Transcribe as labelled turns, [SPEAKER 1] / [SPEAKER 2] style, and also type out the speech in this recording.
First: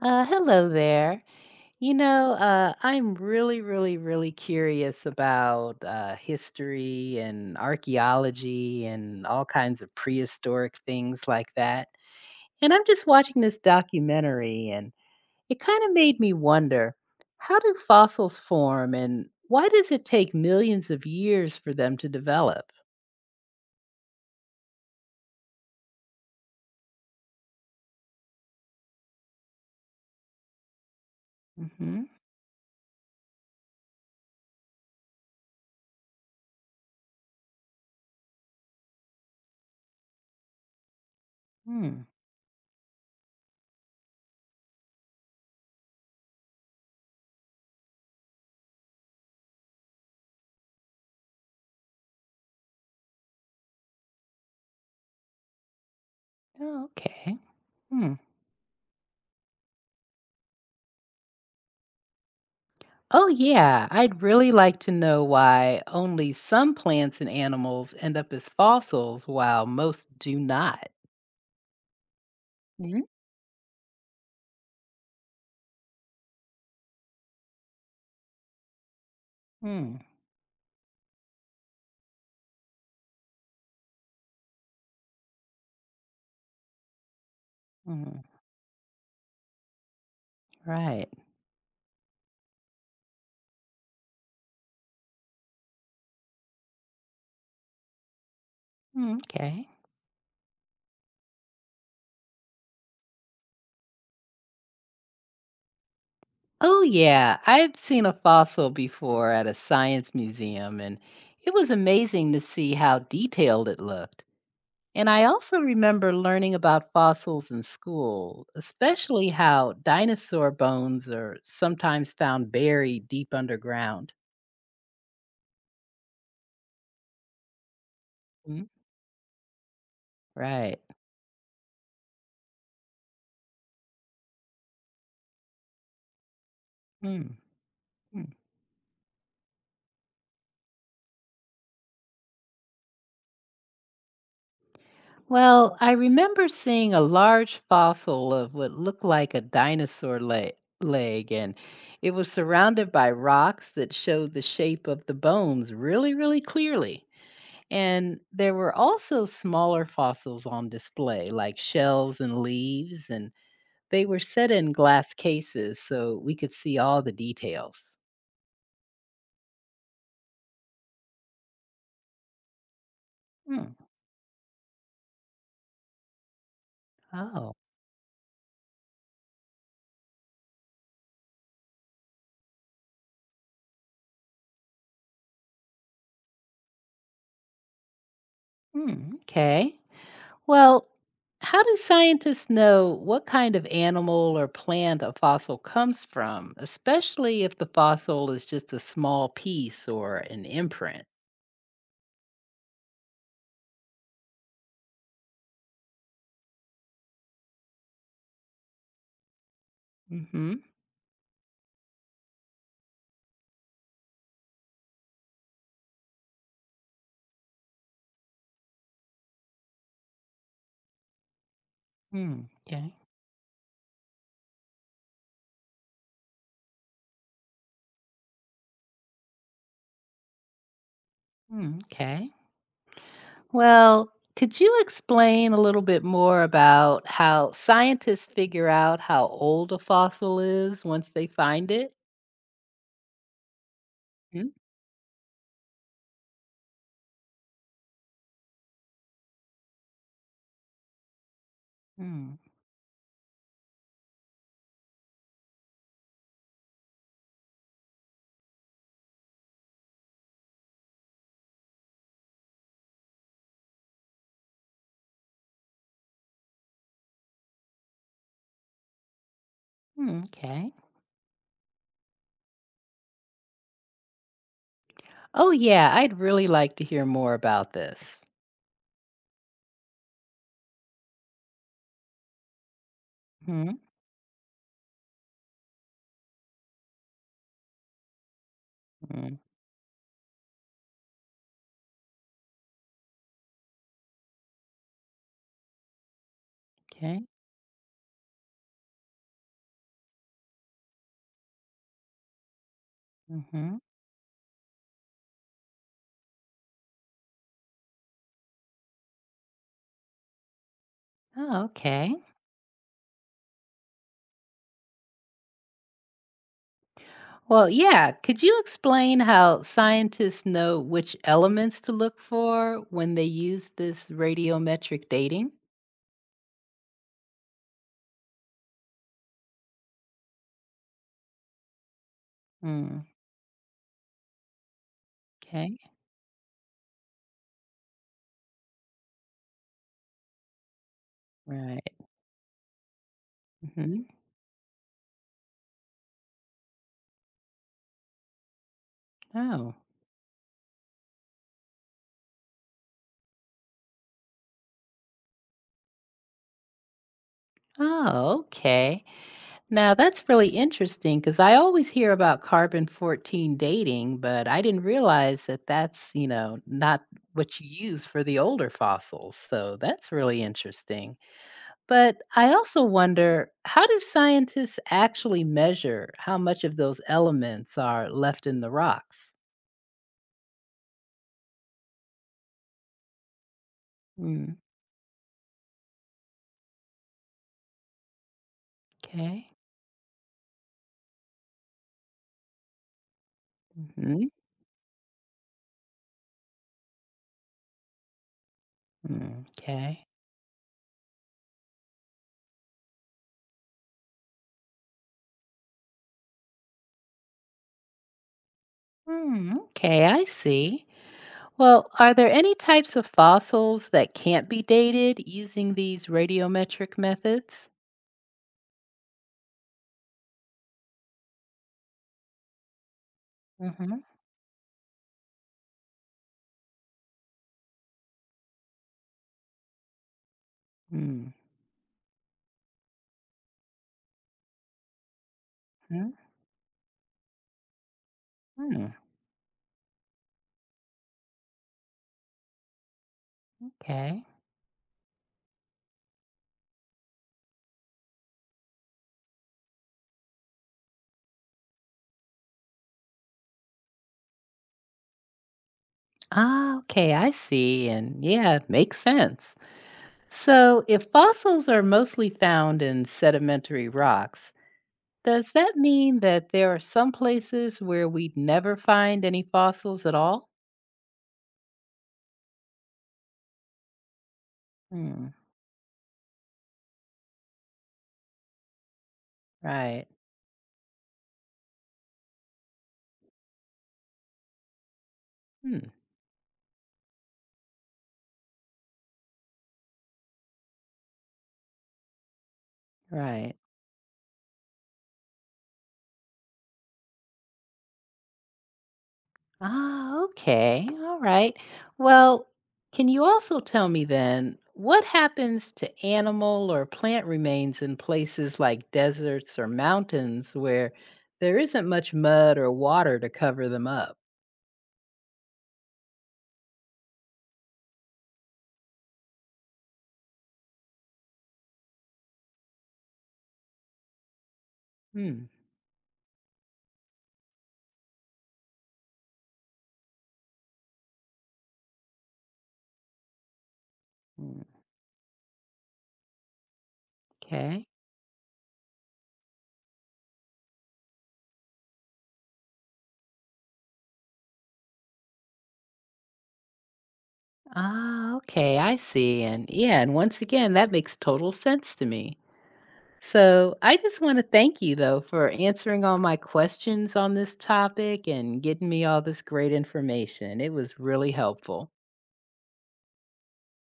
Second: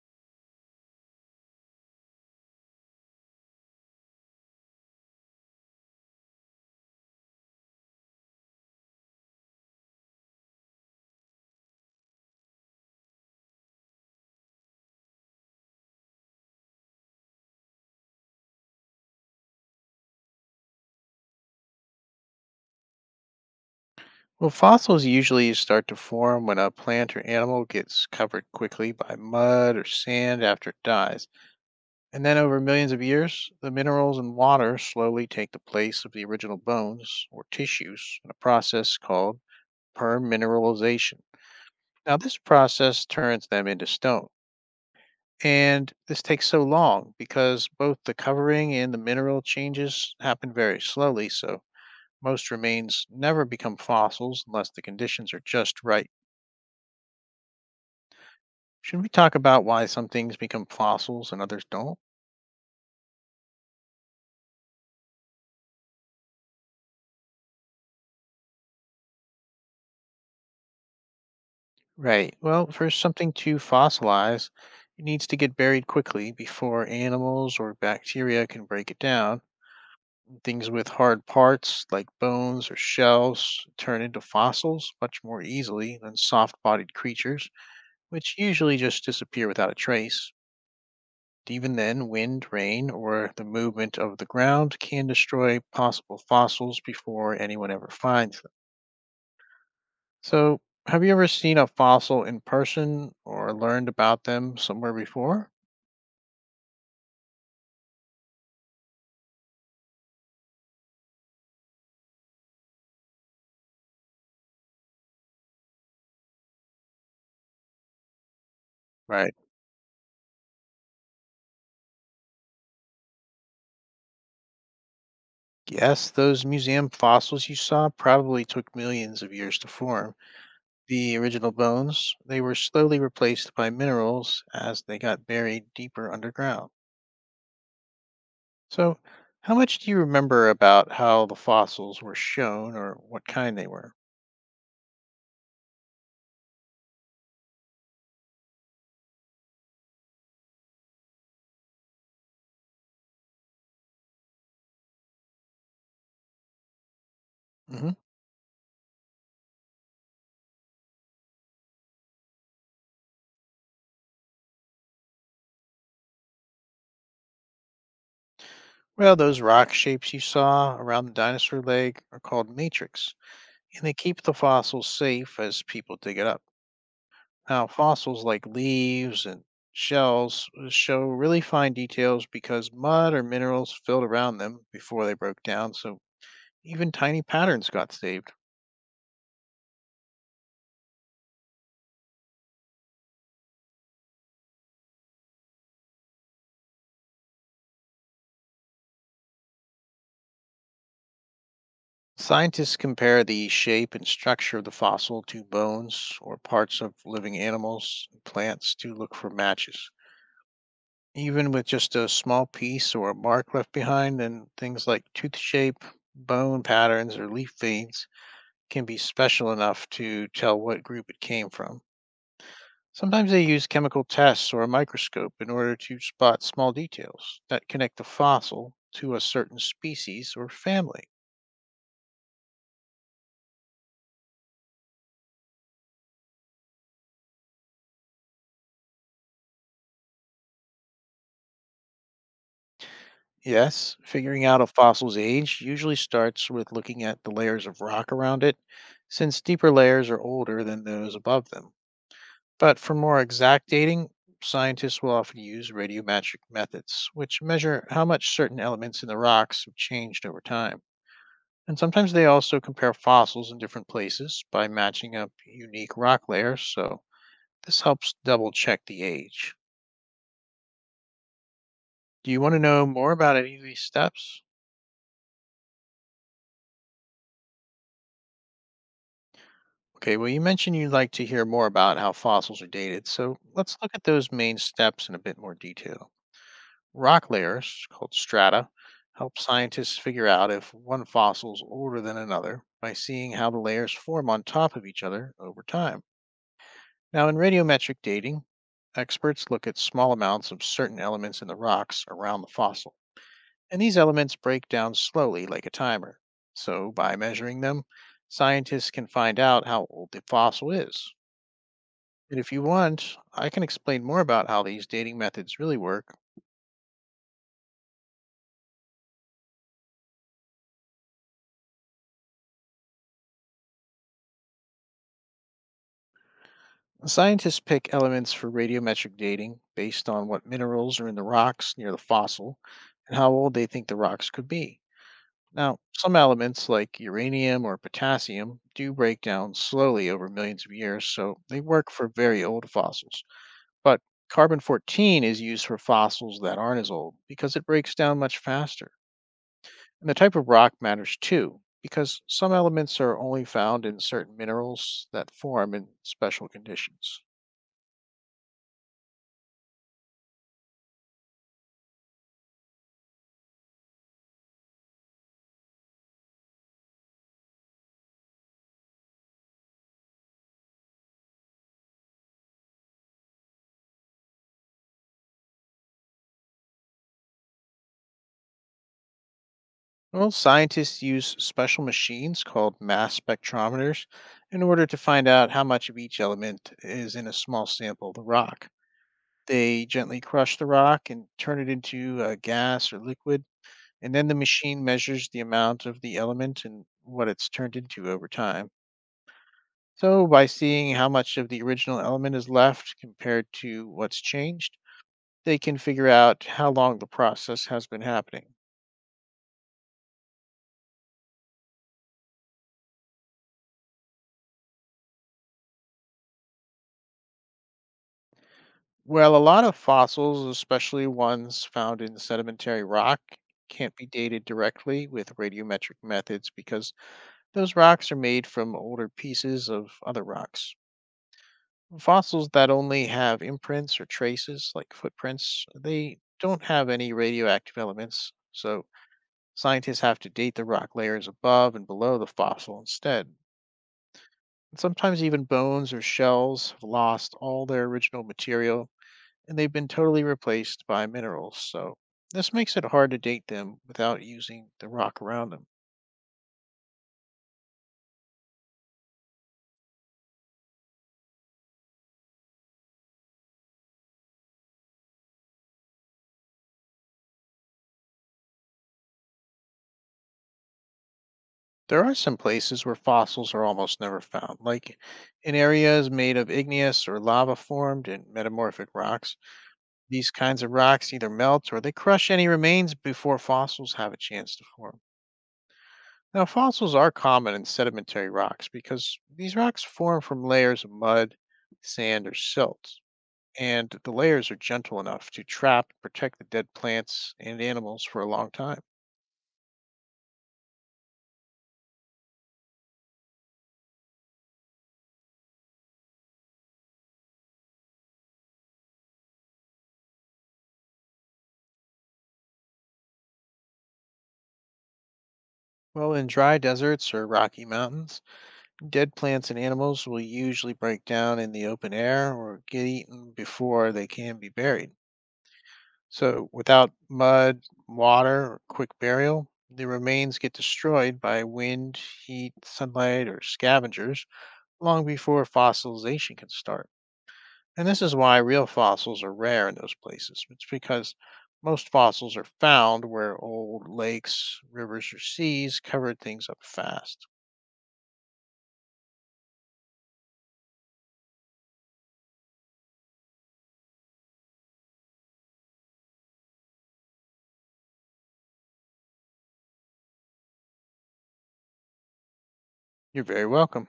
[SPEAKER 1] Hello there. I'm really curious about history and archaeology and all kinds of prehistoric things like that. And I'm just watching this documentary, and it kind of made me wonder, how do fossils form, and why does it take millions of years for them to develop?
[SPEAKER 2] Well, fossils usually start to form when a plant or animal gets covered quickly by mud or sand after it dies.
[SPEAKER 1] Mm-hmm.
[SPEAKER 2] And then over millions of years, the minerals and water slowly take the place of the original bones or tissues in a process called permineralization.
[SPEAKER 1] Hmm.
[SPEAKER 2] Now, this process turns them into stone. And this takes so long because both the covering and the mineral changes happen very slowly, so most remains never become fossils unless the conditions are just right.
[SPEAKER 1] Oh, okay. Hmm.
[SPEAKER 2] Should we talk about why some things become fossils and others don't?
[SPEAKER 1] Oh, yeah, I'd really like to know why only some plants and animals end up as fossils while most do not.
[SPEAKER 2] Right. Well, for
[SPEAKER 1] Mhm.
[SPEAKER 2] something to fossilize, it needs to get buried quickly before animals or bacteria can break it down.
[SPEAKER 1] Hmm.
[SPEAKER 2] Things with hard parts, like bones or shells, turn into fossils much more easily than soft bodied creatures,
[SPEAKER 1] hmm,
[SPEAKER 2] which usually just disappear without a trace.
[SPEAKER 1] Right.
[SPEAKER 2] Even then, wind, rain, or the movement of the ground can destroy possible fossils before anyone ever finds them.
[SPEAKER 1] Hmm, Okay.
[SPEAKER 2] So, have you ever seen a fossil in person or learned about them somewhere before?
[SPEAKER 1] Oh, yeah, I've seen a fossil before at a science museum, and it was amazing to see how detailed it looked. And I also remember learning about fossils in school, especially
[SPEAKER 2] Right.
[SPEAKER 1] how dinosaur bones are sometimes found buried deep underground.
[SPEAKER 2] Yes, those museum fossils you saw probably
[SPEAKER 1] Mm,
[SPEAKER 2] took millions of years to form.
[SPEAKER 1] Right.
[SPEAKER 2] The original bones, they were slowly replaced by minerals as they got buried deeper underground.
[SPEAKER 1] Mm, mm.
[SPEAKER 2] So, how much do you remember about how the fossils were shown or what kind they were?
[SPEAKER 1] Well, I remember seeing a large fossil of what looked like a dinosaur leg, and it was surrounded by rocks that showed the shape of the bones really clearly.
[SPEAKER 2] Hmm.
[SPEAKER 1] And there were also smaller fossils on display, like shells and leaves, and they were set in glass cases so we could see all the details.
[SPEAKER 2] Well, those rock shapes you saw around the dinosaur leg are called matrix,
[SPEAKER 1] Mm,
[SPEAKER 2] and they keep the fossils safe as people dig it up.
[SPEAKER 1] Oh,
[SPEAKER 2] Now, fossils like leaves and shells show really fine details because mud or minerals filled around them before they broke down, so even tiny patterns got saved.
[SPEAKER 1] mm, okay. Well, how do scientists know what kind of animal or plant a fossil comes from, especially if the fossil is just a small piece or an imprint?
[SPEAKER 2] Scientists compare the shape and structure of the fossil to bones or parts of living animals and plants to look for matches.
[SPEAKER 1] Mm-hmm.
[SPEAKER 2] Even with just a small piece or a mark left behind, and things like tooth shape, bone patterns, or leaf veins can be special enough to tell what group it came from.
[SPEAKER 1] Hmm. Okay.
[SPEAKER 2] Sometimes they use chemical tests or a microscope in order to spot small details that connect the fossil to a certain species or family.
[SPEAKER 1] Hmm, okay. Well, could you explain a little bit more about how scientists figure out how old a fossil is once they find it?
[SPEAKER 2] Yes, figuring out a fossil's age usually starts with looking at the layers of rock around it, since deeper layers are older than those above them.
[SPEAKER 1] Mm-hmm.
[SPEAKER 2] But for more exact dating, scientists will often use radiometric methods, which measure how much certain elements in the rocks have changed over time. And sometimes they also compare fossils in different places by matching up unique rock layers, so this helps double check the age.
[SPEAKER 1] Okay.
[SPEAKER 2] Do you want to know more about any of these steps?
[SPEAKER 1] Oh, yeah, I'd really like to hear more about this.
[SPEAKER 2] Okay, well, you mentioned you'd like to hear more about how fossils are dated, so
[SPEAKER 1] Mm-hmm.
[SPEAKER 2] let's look at those main steps in a bit more detail. Rock layers, called strata, help scientists figure out if one fossil is older than another by seeing how the layers form on top of each other over time.
[SPEAKER 1] Okay.
[SPEAKER 2] Now, in radiometric dating, experts look at small amounts of certain elements in the rocks around the fossil,
[SPEAKER 1] Mm-hmm.
[SPEAKER 2] and these elements break down slowly like a timer. So, by measuring them, scientists can find out how old the fossil is.
[SPEAKER 1] Oh, okay.
[SPEAKER 2] And if you want, I can explain more about how these dating methods really work.
[SPEAKER 1] Well, yeah, could you explain how scientists know which elements to look for when they use this radiometric dating?
[SPEAKER 2] Scientists pick elements for radiometric dating based on what minerals are in the rocks near the fossil
[SPEAKER 1] Mm,
[SPEAKER 2] and how old they think the rocks could be.
[SPEAKER 1] okay.
[SPEAKER 2] Now, some elements like uranium or potassium do break down slowly over millions of years, so they work
[SPEAKER 1] Right.
[SPEAKER 2] for very old fossils.
[SPEAKER 1] hmm
[SPEAKER 2] But carbon 14 is used for fossils that aren't as old because it breaks down much faster.
[SPEAKER 1] Oh.
[SPEAKER 2] And the type of rock matters too, because some elements are only found in certain minerals that form in special conditions.
[SPEAKER 1] Oh, okay. Now that's really interesting because I always hear about carbon 14 dating, but I didn't realize that that's not what you use for the older fossils. So that's really interesting. But I also wonder, how do scientists actually measure how much of those elements are left in the rocks?
[SPEAKER 2] Well, scientists use special machines called mass spectrometers
[SPEAKER 1] Mm,
[SPEAKER 2] in order to find out how much of each element is in a small sample of the rock.
[SPEAKER 1] okay.
[SPEAKER 2] They gently crush the rock and turn it into a gas or liquid, and then
[SPEAKER 1] hmm
[SPEAKER 2] the machine measures the amount of the element and what it's turned into over time.
[SPEAKER 1] Mm, okay.
[SPEAKER 2] So, by seeing how much of the original element is left compared to what's changed, they can figure out how long the process has been happening.
[SPEAKER 1] Hmm, okay, I see. Well, are there any types of fossils that can't be dated using these radiometric methods?
[SPEAKER 2] Well, a lot of fossils, especially ones found in sedimentary rock, can't
[SPEAKER 1] Mm-hmm.
[SPEAKER 2] be dated directly with radiometric methods because those rocks are made from older pieces of other rocks.
[SPEAKER 1] Mm,
[SPEAKER 2] Fossils that only have imprints or traces, like footprints, they
[SPEAKER 1] hmm
[SPEAKER 2] don't have any radioactive elements, so
[SPEAKER 1] mm,
[SPEAKER 2] scientists have to date the rock layers above and below the fossil instead.
[SPEAKER 1] okay.
[SPEAKER 2] And sometimes even bones or shells have lost all their original material and they've been totally replaced by minerals, so this makes it hard to date them without using the rock around them.
[SPEAKER 1] Ah, okay, I see. And yeah, it makes sense. So, if fossils are mostly found in sedimentary rocks, does that mean that there are some places where we'd never find any fossils at all?
[SPEAKER 2] There are some places where fossils are almost never found, like
[SPEAKER 1] Hmm,
[SPEAKER 2] in areas made of igneous or lava formed and metamorphic rocks.
[SPEAKER 1] right.
[SPEAKER 2] These kinds of rocks either melt or they crush any remains before fossils have a chance to form.
[SPEAKER 1] Hmm,
[SPEAKER 2] Now, fossils are common in sedimentary rocks because these rocks form from layers of mud, sand, or silt,
[SPEAKER 1] right.
[SPEAKER 2] and the layers are gentle enough to trap and protect the dead plants and animals for a long time.
[SPEAKER 1] Ah, okay. All right. Well, can you also tell me then what happens to animal or plant remains in places like deserts or mountains where there isn't much mud or water to cover them up?
[SPEAKER 2] Well, in dry deserts or rocky mountains, dead plants and animals will usually break down in the open air or get eaten before they can be buried.
[SPEAKER 1] Hmm.
[SPEAKER 2] So, without mud, water, or quick burial, the remains get destroyed by wind, heat, sunlight, or scavengers
[SPEAKER 1] hmm,
[SPEAKER 2] long before fossilization can start.
[SPEAKER 1] Okay.
[SPEAKER 2] And this is why real fossils are rare in those places. It's because most fossils are found where old lakes, rivers, or seas covered things up fast.
[SPEAKER 1] Ah, okay, I see. And yeah, and once again, that makes total sense to me. So I just want to thank you, though, for answering all my questions on this topic and getting me all this great information. It was really helpful.
[SPEAKER 2] You're very welcome.